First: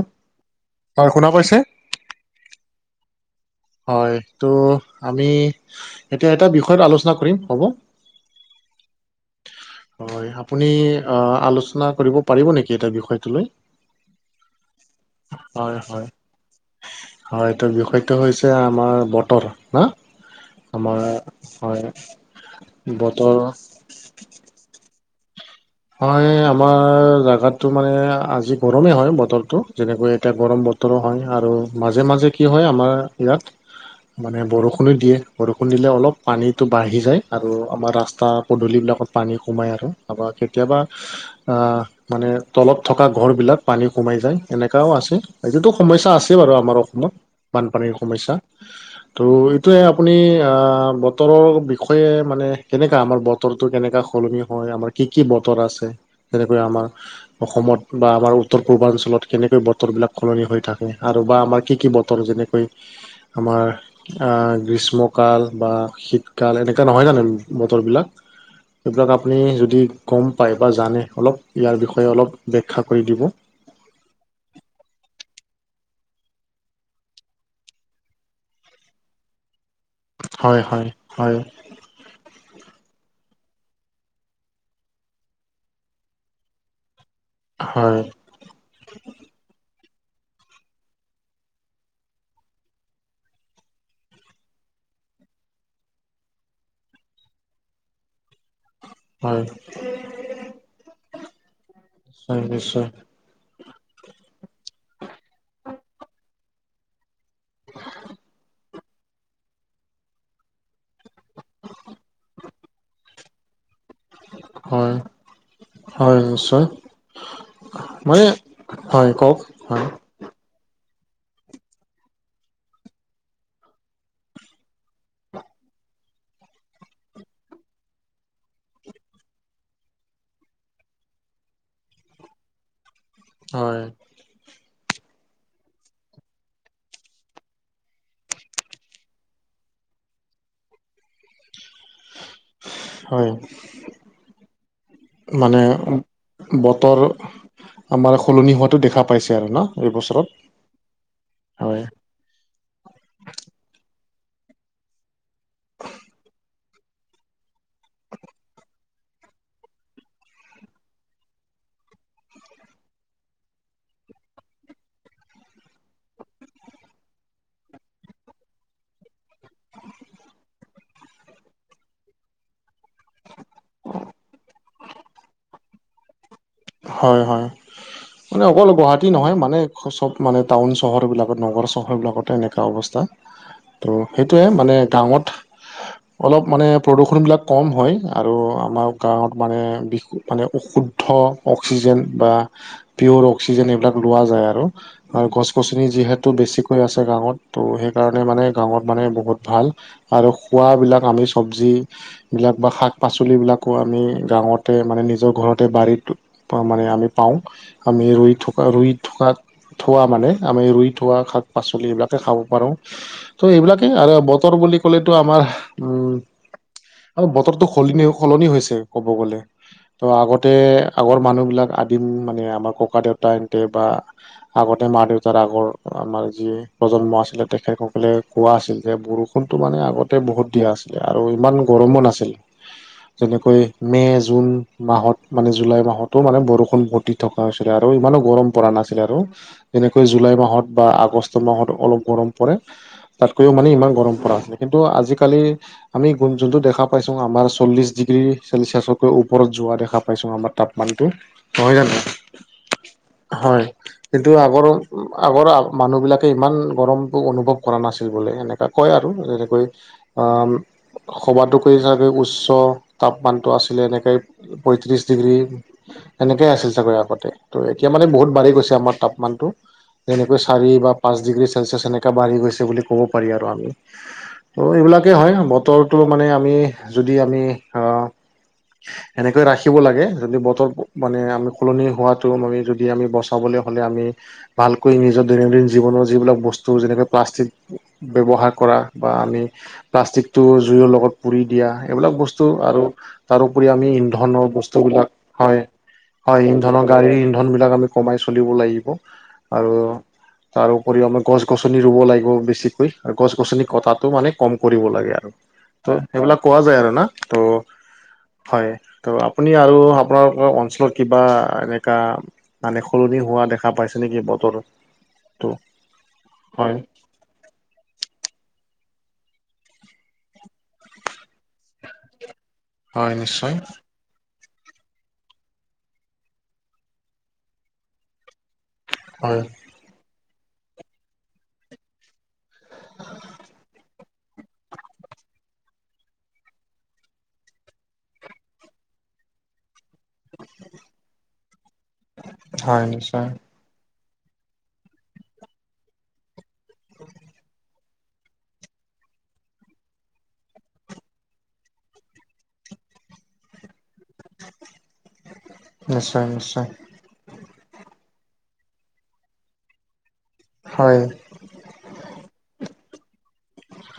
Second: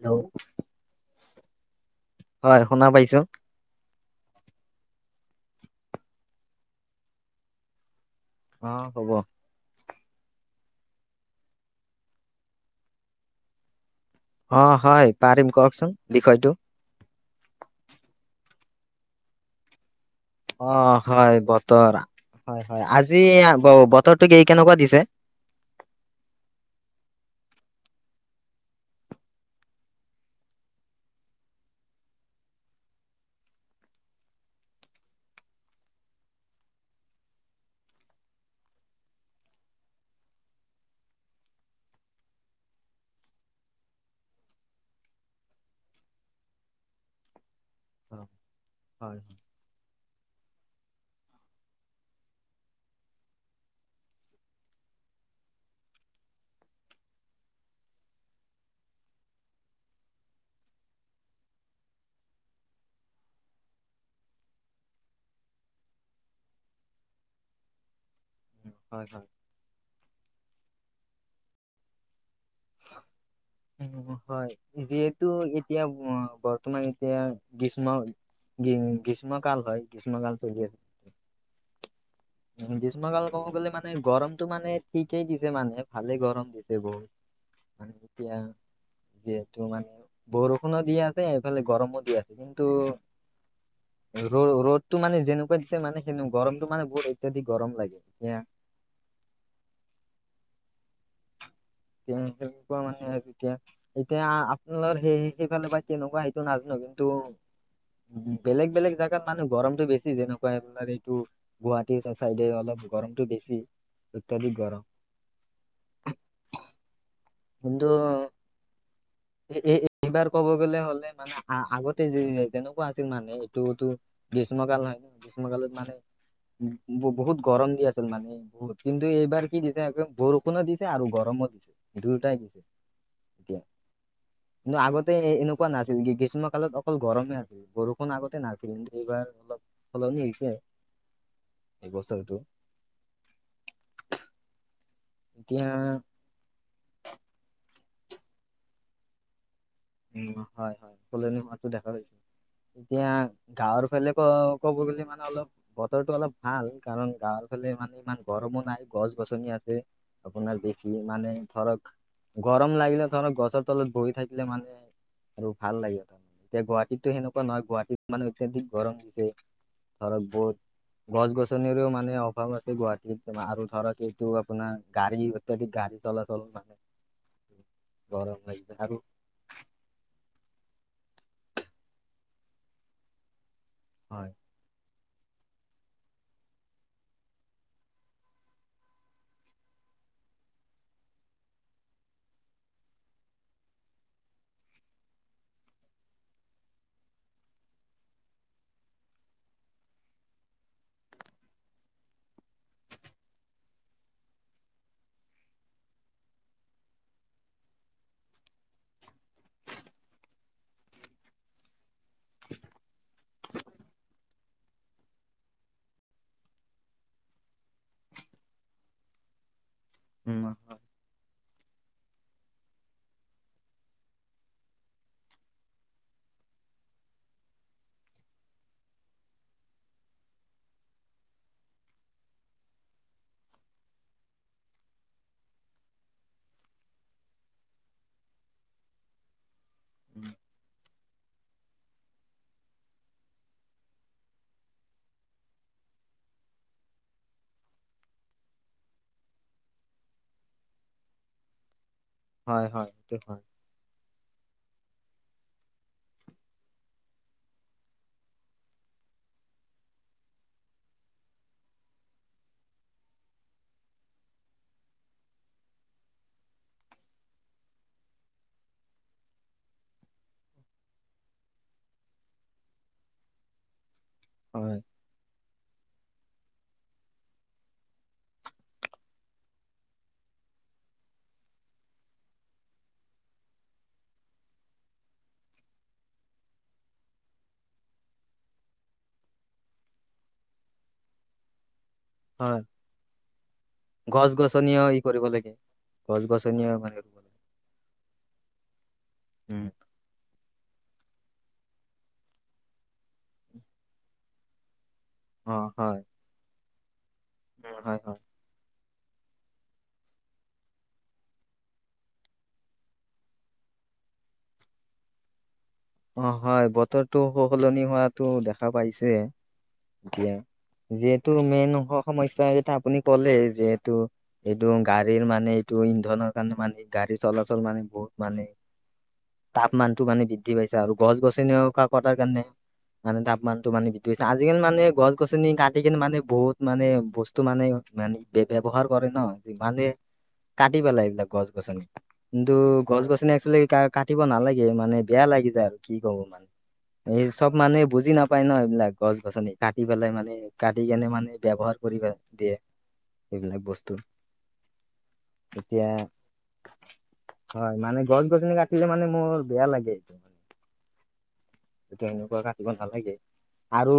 Hello. হয়, শুনা পাইছে? হয়, শুনা পাইছোঁ। হয়টো আমি এতিয়া এটা বিষয়ত আলোচনা কৰিম হ'ব। অ', হ'ব। হয়, আপুনি আ, আলোচনা কৰিব পাৰিব নেকি এটা বিষয়টো লৈ? অ', হয় পাৰিম হয় কওকচোন হয় বিষয়টো। হয়, এইটো বিষয়টো হৈছে আমাৰ বতৰ না অ', আমাৰ হয়, হয় বতৰ হয় - হয়, আজি বতৰ বতৰটো কি কেনেকুৱা দিছে? হয়, আমাৰ জাগাতো মানে আজি গৰমেই হয় বতৰটো যেনেকৈ এতিয়া গৰম বত তৰ হয় আৰু মাজে মাজে কি হয় আমাৰ ইয়াত মানে বৰষুণো দিয়ে বৰষুণ দিলে অলপ পানীটো বাঢ়ি যায় আৰু আমাৰ ৰাস্তা পদূলিবিলাকত পানী সোমাই আৰু আপোনাৰ কেতিয়াবা আ, মানে তলত থকা ঘৰ বিলাক পানী সোমাই যায়, এনেকাও আছে এইটোতো সমস্যা আছে বাৰু আমাৰ অসমত বানপানীৰ সমস্যা হয় ত' এইটোৱে আপুনি আ, বতৰৰ বিষয়ে মানে কেনেকা আমাৰ বতৰটো কেনেকা সলনি হয় আমাৰ কি কি বতৰ আছে তেনেকৈ আমাৰ অসমত বা আমাৰ উত্তৰ পূৰ্বাঞ্চলত কেনেকৈ বতৰবিলাক সলনি হৈ থাকে আৰু বা আমাৰ কি কি বতৰ যেনেক কৈ আমাৰ আ, গ্ৰীষ্মকাল বা শীতকাল এনেকা নহয় জানো বতৰবিলাক? হয় এইবিলাক হয়। আপুনি যদি গম পায় বা জানে অলপ ইয়াৰ বিষয়ে অলপ ব্যখ্যা কৰি দিব। উম, হয় যিহেতু এতিয়া বৰ্তমান এতিয়া গ্ৰীষ্ম গ্ৰীষ্ম কাল হয়। গ্ৰীষ্ম কাল হয় - হয় - হয় উম, গ্ৰীষ্মকাল কব গলে মানে গৰমটো মানে ঠিকেই দিছে মানে ভালে গৰম দিছে দিছে বহুত মানে হয় যেতিয়া যিহেতু মানে বৰষুণো দি আছে এইফালে গৰমো দি আছে কিন্তু ৰ' ৰ'দটো মানে যেনেকুৱা দিছে মানে সেনে গৰমটো মানে বহুত ইত্যাধিক গৰম লাগে এতিয়া হয় তে নিশ্চয় তেনেকুৱা নিশ্চয় মানে আৰু এতিয়া এতিয়া আপোনালৰ সেই সেইফালে বা তেনেকুৱা সেইটো নাজানো কিন্তু বেলেগ বেলেগ জা তাত মানে গৰমটো বেছি যেনেকুৱা [unintelligible] এইটো গুৱাহাটী চাইডে অলপ গৰমতটো বেছি অত্যাধিক গৰম হয় হয় নিশ্চয় মানে হয় কওক এ হয় এইবাৰ ক'ব গলে হলে মানে আগতে যে যেনেকুৱা আছিল মানুহে এইটোতো গ্ৰীষ্মকাল হয় ন গ্ৰীষ্মকালত মানে উ বহুত গৰম দি আছিল মানে বহুত কিন্তু এইবাৰ কি দিছে বৰষুণো দিছে আৰু গৰমো দিছে দুয়োটাই দিছে এতিয়া হয় কিন্তু আগতে এনেকুৱা নাছিল কি গ্ৰীষ্ম কালত অকল গৰমে আছিল বৰষুণ আগতে নাছিল এইবাৰ অলপ সলনি হৈছে [unintelligible] [unintelligible] হয়, মানে এতিয়া বতৰ আমাৰ সলনি হোৱাতটো দেখা পাইছে আৰু ন? এইবছৰত উম', হয় হয় সলনি হোৱাটো হয় দেখা পাইছোঁ। এতিয়া, গাঁৱৰ ফালে ক- ক'ব গ'লে মানে অলপ বতৰটো অলপ ভাল। কাৰণ গাঁৱৰ ফালে মানে ইমান গৰমো নাই গছ গছনি আছে। আপোনাৰ বেছি মানে ধৰক, গৰম লাগিলে ধৰক গছৰ তলত বহি থাকিলে মানে আৰু ভাল লাগে তাৰে এতিয়া গুৱাহাটীতো সেনেকুৱা নয় গুৱাহাটীত মানে অত্যাধিক গৰম দিছে ধৰক বহুত গছ গছনিৰো মানে অভাৱ আছে গুৱাহাটীত আৰু ধৰক এইটো আপোনাৰ গাড়ী অত্যাধিক গা়ড়ী চলা- চল হয়, হয় মানে অকল আৰু গুৱাহাটী নহয় মানে চব মানে টাউন- চহৰবিলাকত নগৰ- চহৰবিলাকত এনেকুৱা অৱস্থা। ত' হয় সেইটোৱে মানে গাঁৱত অলপ মানে প্ৰদূষণবিলাক কম হয় আৰু আমাৰ গাঁৱত মানে বি মানে অশুদ্ধ অক্সিজেন বা পিয়'ৰ অক্সিজেন এইবিলাক লোৱা যায় আৰু। আৰু গছ গছনি যিহেতু বেছিকৈ আছে গাঁৱত, ত' সেইকাৰণে মানে গাঁৱত মানে বহুত ভাল। আৰু খোৱাবিলাক আমি চব্জি বিলাক বা শাক পাচলিবিলাকো আমি গাঁৱতে মানে নিজৰ ঘৰতে বাৰীত। পাওঁ, মানে আমি পাওঁ। আমি ৰুই থকা ৰুই থকাত, থোৱা মানে আমি ৰুই থোৱা শাক পাচলিবিলাক তে খাব পাৰো, ত' এইবিলাকে আৰু বতৰ বুলি ক'লেটো আমাৰ উম', বতৰটো সলনি সলনি হৈছে। ক'ব গ'লে, ত' উম আগতে আগৰ মানুহ বিলাক আদিম মানে আমাৰ ককা দেউতা হেন্তে বা আগতে মা দেউতাৰ আগৰ, আমাৰ যি প্ৰজন্ম আছিলে তেখেতসকলে কোৱা আছিল যে, বৰষুণটো মানে আগতে বহুত দিয়া আছিলে আৰু ইমান গৰমো নাছিল। যেনেকৈ মে' জুন মাহত মানে জুলাই মাহতো মানে বৰষুণ ঘটি থকা হৈছিলে, আৰু ইমানো গৰম পৰা নাছিলে আৰু। যেনেকৈ জুলাই মাহত বা আগষ্ট মাহত অলপ গৰম পৰে। তাতকৈও মানে ইমান গৰম পৰা নাছিলে, কিন্তু আজিকালি আমি যোনটো দেখা পাইছোঁ, আমাৰ চল্লিশ ডিগ্ৰী চেলচিয়াছতকৈ ওপৰত যোৱা দেখা পাইছো আমাৰ। তাপমানটো নহয় জানো হয় হয় সেইটো হয়। কিন্তু আগৰ- আগৰ মানুহবিলাকে ইমান গৰম অনুভৱ কৰা নাছিল বোলে এনেকুৱা। হয় আৰু তেনেকৈ আ সবাতোকে চাগৈ উচ্চ তাপমানটো আছিলে এনেকৈ পয়ত্ৰিশ ডিগ্ৰী। সেনেকে আছিল চাগৈ আগতে, ত' এতিয়া মানে বহুত বাঢ়ি গৈছে আমাৰ তাপমানতটো। যেনেকৈ চাৰি বা পাঁচ ডিগ্ৰী চেলচিয়াছ এনেকা বাঢ়ি গৈছে বুলি ক'ব পাৰি আৰু আমি। হয় ত' এইবিলাকেই হয়, বতৰটো মানে আমি যদি আমি আহ এনেকৈ ৰাখিব লাগে। যদি বতৰ মানে আমি সলনি হোৱাতটো আমি যদি আমি বচাবলৈ হ'লে আমি ভালকৈ নিজৰ দৈনন্দিন জীৱনৰ যিবিলাক বস্তু যেনেকৈ, প্লাষ্টিক ব্যৱহাৰ কৰা বা আমি প্লাষ্টিকটো জুইৰ লগত পুৰি দিয়া। এইবিলাক বস্তু হয় আৰু তাৰোপৰি আমি গছ ইন্ধনৰ গছনিও ই বস্তুবিলাক কৰিব লাগে হয় গছ হয় গছনিও ইন্ধনৰ মানে গাড়ীৰ ৰুব লাগে ইন্ধন বিলাক আমি কমাই চলিব লাগিব। উম আৰু তাৰ উপৰিও আমাৰ গছ গছনি ৰুব লাগিব বেছিকৈ গছ গছনি কটাটো মানে কম কৰিব লাগে আৰু। অ ত হয় সেইবিলাক কোৱা যায় আৰু না উম, হয় ত' হয় ত' আপুনি আৰু। আপোনালোকৰ অঞ্চলত কিবা এনেকা মানে সলনি হোৱা দেখা পাইছে নেকি বতৰ। তো। অ হয় বতৰটো সলনি হোৱাতো দেখা পাইছেঁ। এতিয়া যিহেতু মেইন সমস্যা এয়া আপুনি হয় ক'লে নিশ্চয় যিহেতু। এইটো গাড়ীৰ মানে এইটো ইন্ধনৰ কাৰণে মানে, গাড়ীৰ চলাচল মানে, বহুত মানে হল। তাপমানতটো মানে বৃদ্ধি পাইছে আৰু গছ, গছনিও কটাৰ কাৰণে মানে তাপমানতো মানে বৃদ্ধি হৈছে আজিকালি মানে গছ, গছনি কাটি কনে মানে বহুত মানে বস্তু টো মানে মানে ব্যৱহাৰ কৰে ন যিমানে কাটি পেলাই এইবিলাক গছ, গছনি কিন্তু হয় গছ, নিশ্চয় গছনি এক্টচুৱালী কাটিব নালাগে মানে। বেয়া লাগি যায় আৰু কি কব এই চব মানে মানুহে বুজি নাপায় ন এইবিলাক। গছ, গছনি কাটি পেলাই মানে কাটি কেনে মানে ব্যৱহাৰ কৰিব দিয়ে। এইবিলাক বস্তু এতিয়া নিশ্চয় নিশ্চয় হয়, মানে গছ -গছনি কাটিলে মানে মোৰ বেয়া লাগে এইটো মানে। হয়। তেতিয়া এনেকুৱা কাটিব নালাগে। আৰু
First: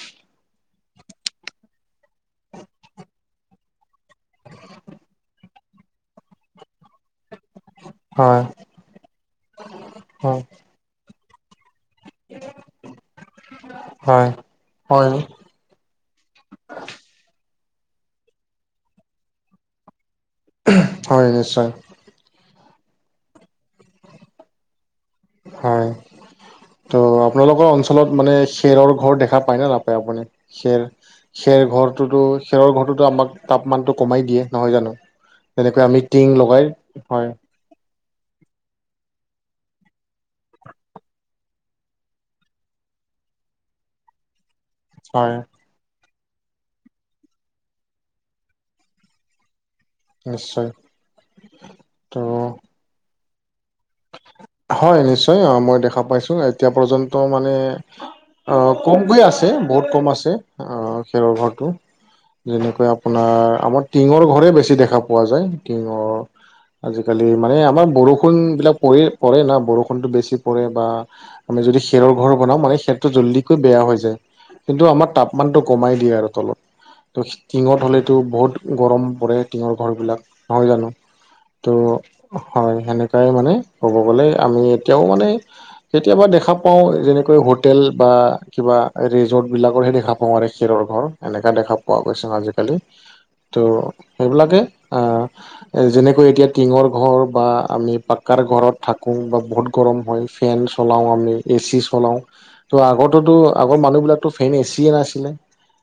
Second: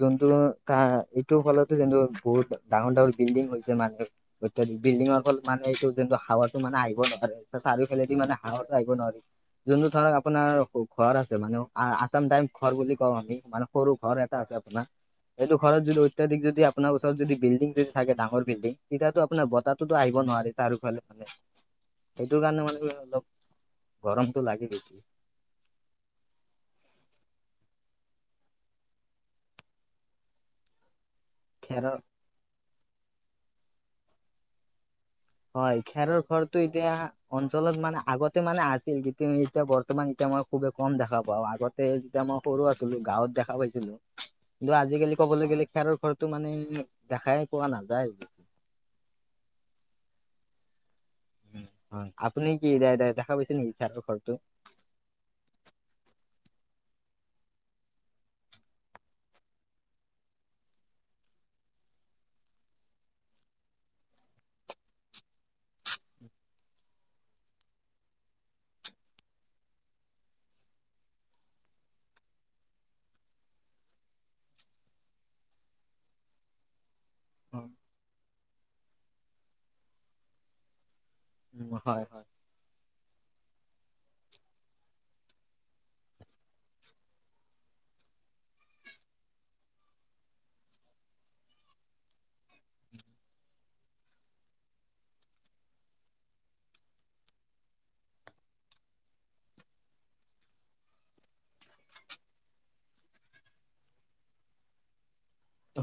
যোনটো তাৰ এইটোৰ ফলতো যোনটো বহুত ডাঙৰ, ডাঙৰ বিল্ডিং হৈছে মানুহ অত বিল্ডিং অকল মানে এইটো যোনটো হাৱাটো মানে আহিব ন আৰু চাৰিওফেদি মানে হয় হাঁৱাটো আহিব নোৱাৰি যোনটো ধৰক হয় আপোনাৰ ঘৰ আছে মানে আচাম তাইপ ঘৰ বুলি কওঁ আমি মানে সৰু ঘৰ হয় এটা আছে আপোনাৰ। হয় এইটো ঘৰত যদি অত্যাধিক যদি আপোনাৰ ওচৰত যদি বিলডিং যদি থাকে ডাঙৰ বিলডিং তেতিয়াতো আপোনাৰ বতাহ তো আহিব নোৱাৰে, তাৰো ফালে, হয় ফালে নিশ্চয় সেইটো কাৰণে মানে কি অলপ গৰমতটো লাগি গৈছে। হয়। ত' আপোনালোকৰ অঞ্চলত মানে খেৰৰ ঘৰ দেখা পায় নে নাপায় আপুনি খেৰ? খেৰ খেৰৰ ঘৰটোতো, খেৰৰ ঘৰটোতো আমাক তাপমানটো কমাই দিয়ে নহয় জানো? হয় তেনেকৈ আমি খেৰৰ টিং ঘৰটো লগাই, এতিয়া হয়। অঞ্চলত মানে আগতে মানে আছিল কিন্তু এতিয়া বৰ্তমান এতিয়া মই খুবেই কম দেখা পাওঁ। আগত তে যেতিয়া মই সৰু আছিলো গাঁৱত দেখা পাইছিলো। কিন্তু আজিকালি হয় ক'বলৈ গ'লে, কাৰো ঘৰটো মানে, দেখাই পোৱা নাযায়। নিশ্চয়। উম, উম, ত' আপুনি কি দয়, দ, দেখা, পাইছে নেকি খেৰৰ ঘৰটো। হয় নিশ্চয়। অ, মই দেখা পাইছো এতিয়া পৰ্যন্ত মানে কমকৈ আছে, বহুত কম আছে। আহি, খেৰৰ ঘৰটো। যেনেকৈ আপোনাৰ, আমাৰ টিঙৰ ঘৰে বেছি দেখা পোৱা যায়, টিঙৰ আজিকালি, মানে আমাৰ বৰষুণ বিলাক পৰে, পৰে না বৰষুণতো বেছি পৰে, বা আমি যদি খেৰৰ ঘৰ বনাও, মানে খেৰটো জল্দি কৈ বেয়া হৈ যায়। কিন্তু আমাৰ তাপমানটো কমাই দিয়ে আৰু তলত। তো, টিঙত হ'লেতো বহুত গৰম পৰে, টিঙৰ ঘৰবিলাক নহয় জানো। উম, ত, হয় হয়, সেনেকাই মানে ক'ব গ'লে, আমি এতিয়াও মানে কেতিয়াবা দেখা পাওঁ, যেনেকৈ হোটেল বা কিবা ৰিজৰ্ট বিলাকৰহে দেখা পা [unintelligible] খেৰৰ ঘৰ, এনেকা দেখা পোৱা, গৈছে, আজিকালি। ত, সেইবিলাকে অ, এই, যেনেকৈ এতিয়া টিঙৰ ঘৰ, বা আমি পাক্কাৰ ঘৰত থাকো বা বহুত গৰম হয়, ফেন চলাওঁ, আমি এ, চি চলাওঁ। ত' আগতেতো আগৰ মানুহ বিলাকতো ফেন এ, চিয়ে নাছিলে।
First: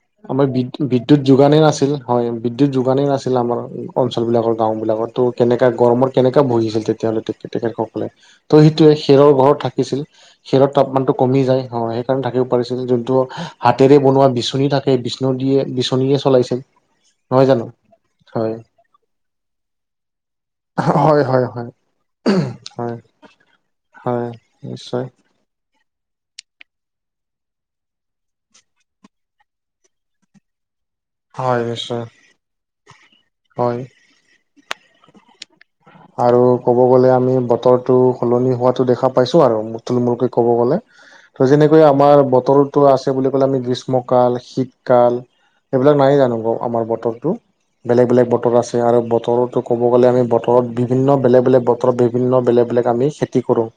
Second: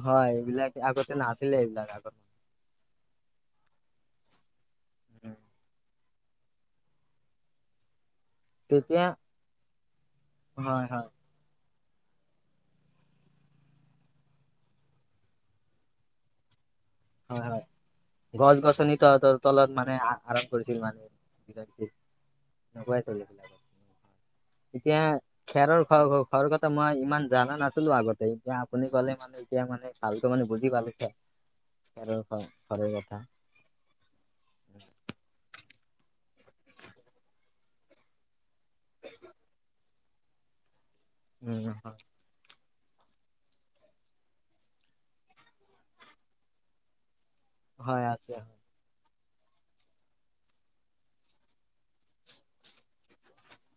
হয় আমাৰ এইবিলাক আগতে বি-বিদ্যুৎ নাছিলে যোগানেই এইবিলাক নাছিল, হয়। আগত বিদ্যুৎ যোগানেই নাছিল, আমাৰ অঞ্চলবিলাকৰ গাঁওবিলাকত তো, কেনেকৈ গৰমত কেনেকা ভুজিছিল তেতিয়াহ'লে তে, তেখেতসকলে। ত, সেইটোৱে তেতিয়া খেৰৰ ঘৰত থাকিছিল, খেৰৰ হয় হয় তাপমানটো কমি যায়, অ, সেইকাৰণে থাকিব পাৰিছিল, যোনটো হাতেৰে বনোৱা বিচনী থাকে, বিচণু দিয়ে, বিচনীয়ে চলাইছিল। [inaudible] হয়, হয়, হয় গছ-গছনি ত, তলত মানে আৰাম কৰিছিল, মানে হয় হয় হয় হয় লগাই চলিছিলে, হয় এতিয়া নিশ্চয় খেৰৰ ঘৰৰ কথা মই ইমান জানা নাছিলো আগতে, এতিয়া আপুনি ক'লে মানে এতিয়া মানে, ভালকে মানে বুজি পালো হয়। হয়। নিশ্চয় খেৰৰ ঘৰ, ঘৰে কথা হয়। আৰু ক'ব গ'লে আমি, বতৰটো সলনি হোৱাতো দেখা পাইছো আৰু। তোৰ-মোৰ কৰে ক'ব গ'লে ত, উম যেনেকৈ হয় আমাৰ বতৰ আছে বুলি ক'লে, আমি গ্ৰীষ্মকাল, শীতকাল এইবিলাক নাই জানো আমাৰ বতৰটো। হয় বেলেগ, বেলেগ বতৰ হয়। আছে আৰু বতৰতো ক'ব গ'লে, আমি বতৰ ঘৰত বিভিন্ন বেলেগ-বেলেগ বতৰত বিভিন্ন বেলেগ, বেলেগ আমি খেতি কৰোঁ।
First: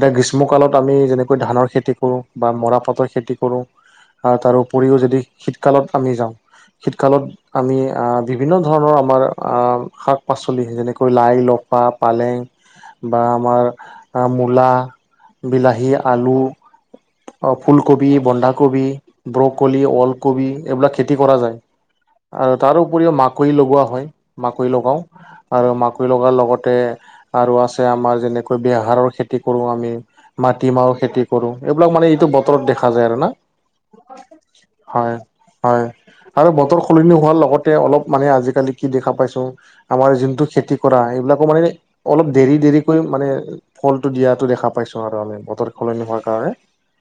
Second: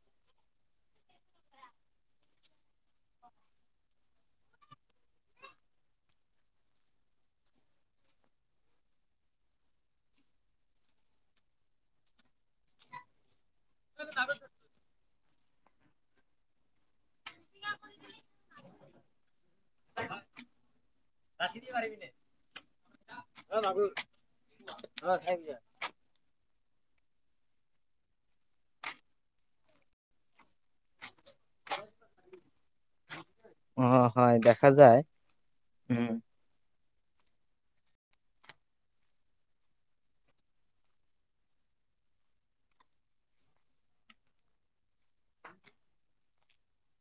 এতিয়া গ্ৰীষ্মকালত আমি যেনেকৈ ধানৰ খেতি কৰোঁ বা মৰাপাতৰ খেতি কৰোঁ। আৰু তাৰ উপৰিও, যদি শীতকালত আমি যাওঁ। শীতকালত, আমি বিভিন্ন ধৰণৰ আমাৰ শাক-পাচলি যেনেকৈ লাই-লফা পালেং বা আমাৰ মূলা বিলাহী আলু, ফুলকবি, বন্ধাকবি। ব্ৰকলি, ওলকবি এইবিলাক খেতি কৰা যায়। পাৰিবিনে? আৰু তাৰ উপৰিও মাকৈ লগোৱা হয়, মাকৈ লগাও আৰু মাক মাকৈ লগাৰ লগতে আৰু আছে আমাৰ যেনেকৈ বেহাৰৰ খেতি কৰো আমি, মাটিমাহৰ খেতি - কৰো, এইবিলাক মানে এইটো বতৰত দেখা যায় আৰু না। অ হয় দেখা যায়, হয় হয় উম। আৰু বতৰ সলনি হোৱাৰ লগতে অলপ মানে আজিকালি কি দেখা পাইছো আমাৰ যোনটো খেতি - কৰা, এইবিলাকো মানে অলপ দেৰি দেৰিকৈ মানে ফলটো দিয়াটো দেখা পাইছো আৰু আমি। বতৰ সলনি হোৱাৰ কাৰণে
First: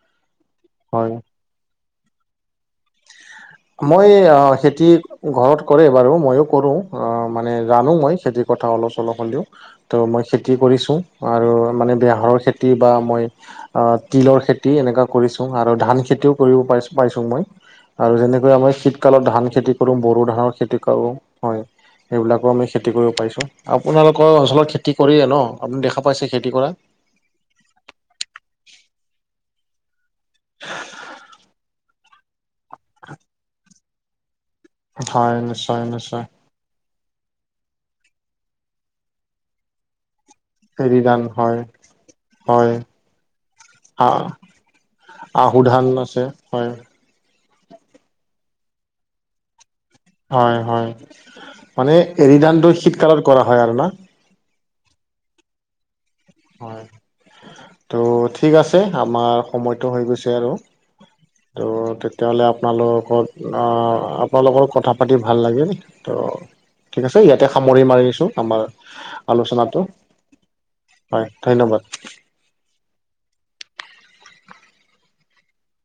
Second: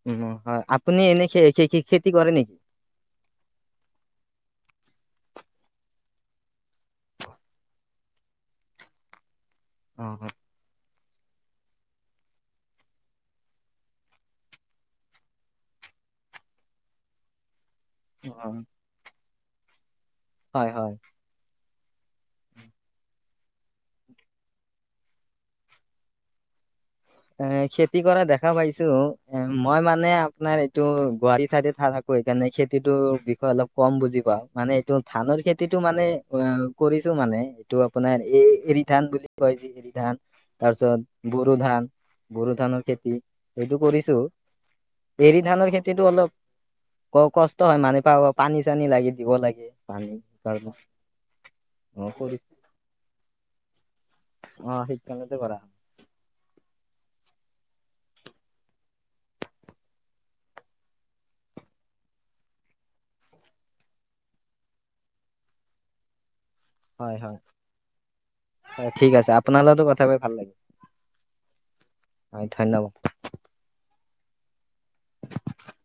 উম হয়, আপুনি এনেই খে খে খেতি কৰে নেকি? [unintelligible] মই অ খেতি ঘৰত কৰে বাৰু, মইও কৰো, অ মানে জানো মই খেতি- কথা অলপ চলপ হ'লেও, ত অ অ মই খেতি - খেতি কৰিছোঁ, আৰু মানে বেহাৰৰ খেতি বা মই- আহ তিলৰ খেতি এনেকুৱা কৰিছোং আৰু ধান খেতিও কৰিব পাৰিছো পাইছোং মই। আৰু যেনেকৈ আমি শীতকালত ধান খেতি কৰো বড়ো ধানৰ হয় খেতি হয় কৰোং। হয় সেইবিলাকো আমি খেতি কৰিব পাৰিছোঁং। ত আপোনালোকৰ অঞ্চলত খেতি কৰিয়ে ন আপুনি দেখা পাইছে খেতি কৰা। এ খেতি কৰা দেখা পাইছো এ মই মানে আপোনাৰ এইটো গুৱাৰি চাইডে থাক - কো, সেইকাৰণে খেতিটোৰ বিষয়ে অলপ কম বুজি পাওঁ, মানে এইটো হয় ধানৰ খেতিটো নিশ্চয় মানে নিশ্চয় অ - কৰিছো মানে এইটো আপোনাৰ এই এৰি ধান বুলি কয় যে এৰি ধান। তাৰ এৰি ধান পিছত বড়ো হয় ধান। বড়ো হয় ধানৰ খেতি সেইটো কৰিছো পেৰি আহু ধানৰ ধান খেতিটো আছে অলপ - হয় ক কষ্ট হয় মানে পা পানী চানী লাগে দিব লাগে। পানী হয় কাৰণে হয় মানে অ কৰি এৰি ধানটো শীতকালত কৰা হয় আৰু না? অ শীতকলতে কৰা হয়। হয়, ত' ঠিক আছে আমাৰ সময়টো হৈ গৈছে আৰু। ত' তেতিয়াহ'লে আপোনালোকত আপোনালোকৰ কথা পাতি ভাল লাগিল। ত' ঠিক হয় হয় আছে হয় ইয়াতে সামৰি মাৰি আছো আমাৰ হয়, ঠিক আছে আপোনাৰ লগতো আলোচনাটো। কথা পাতি ভাল লাগিল। হয় ধন্যবাদ। হয় ধন্যবাদ। [unintelligible]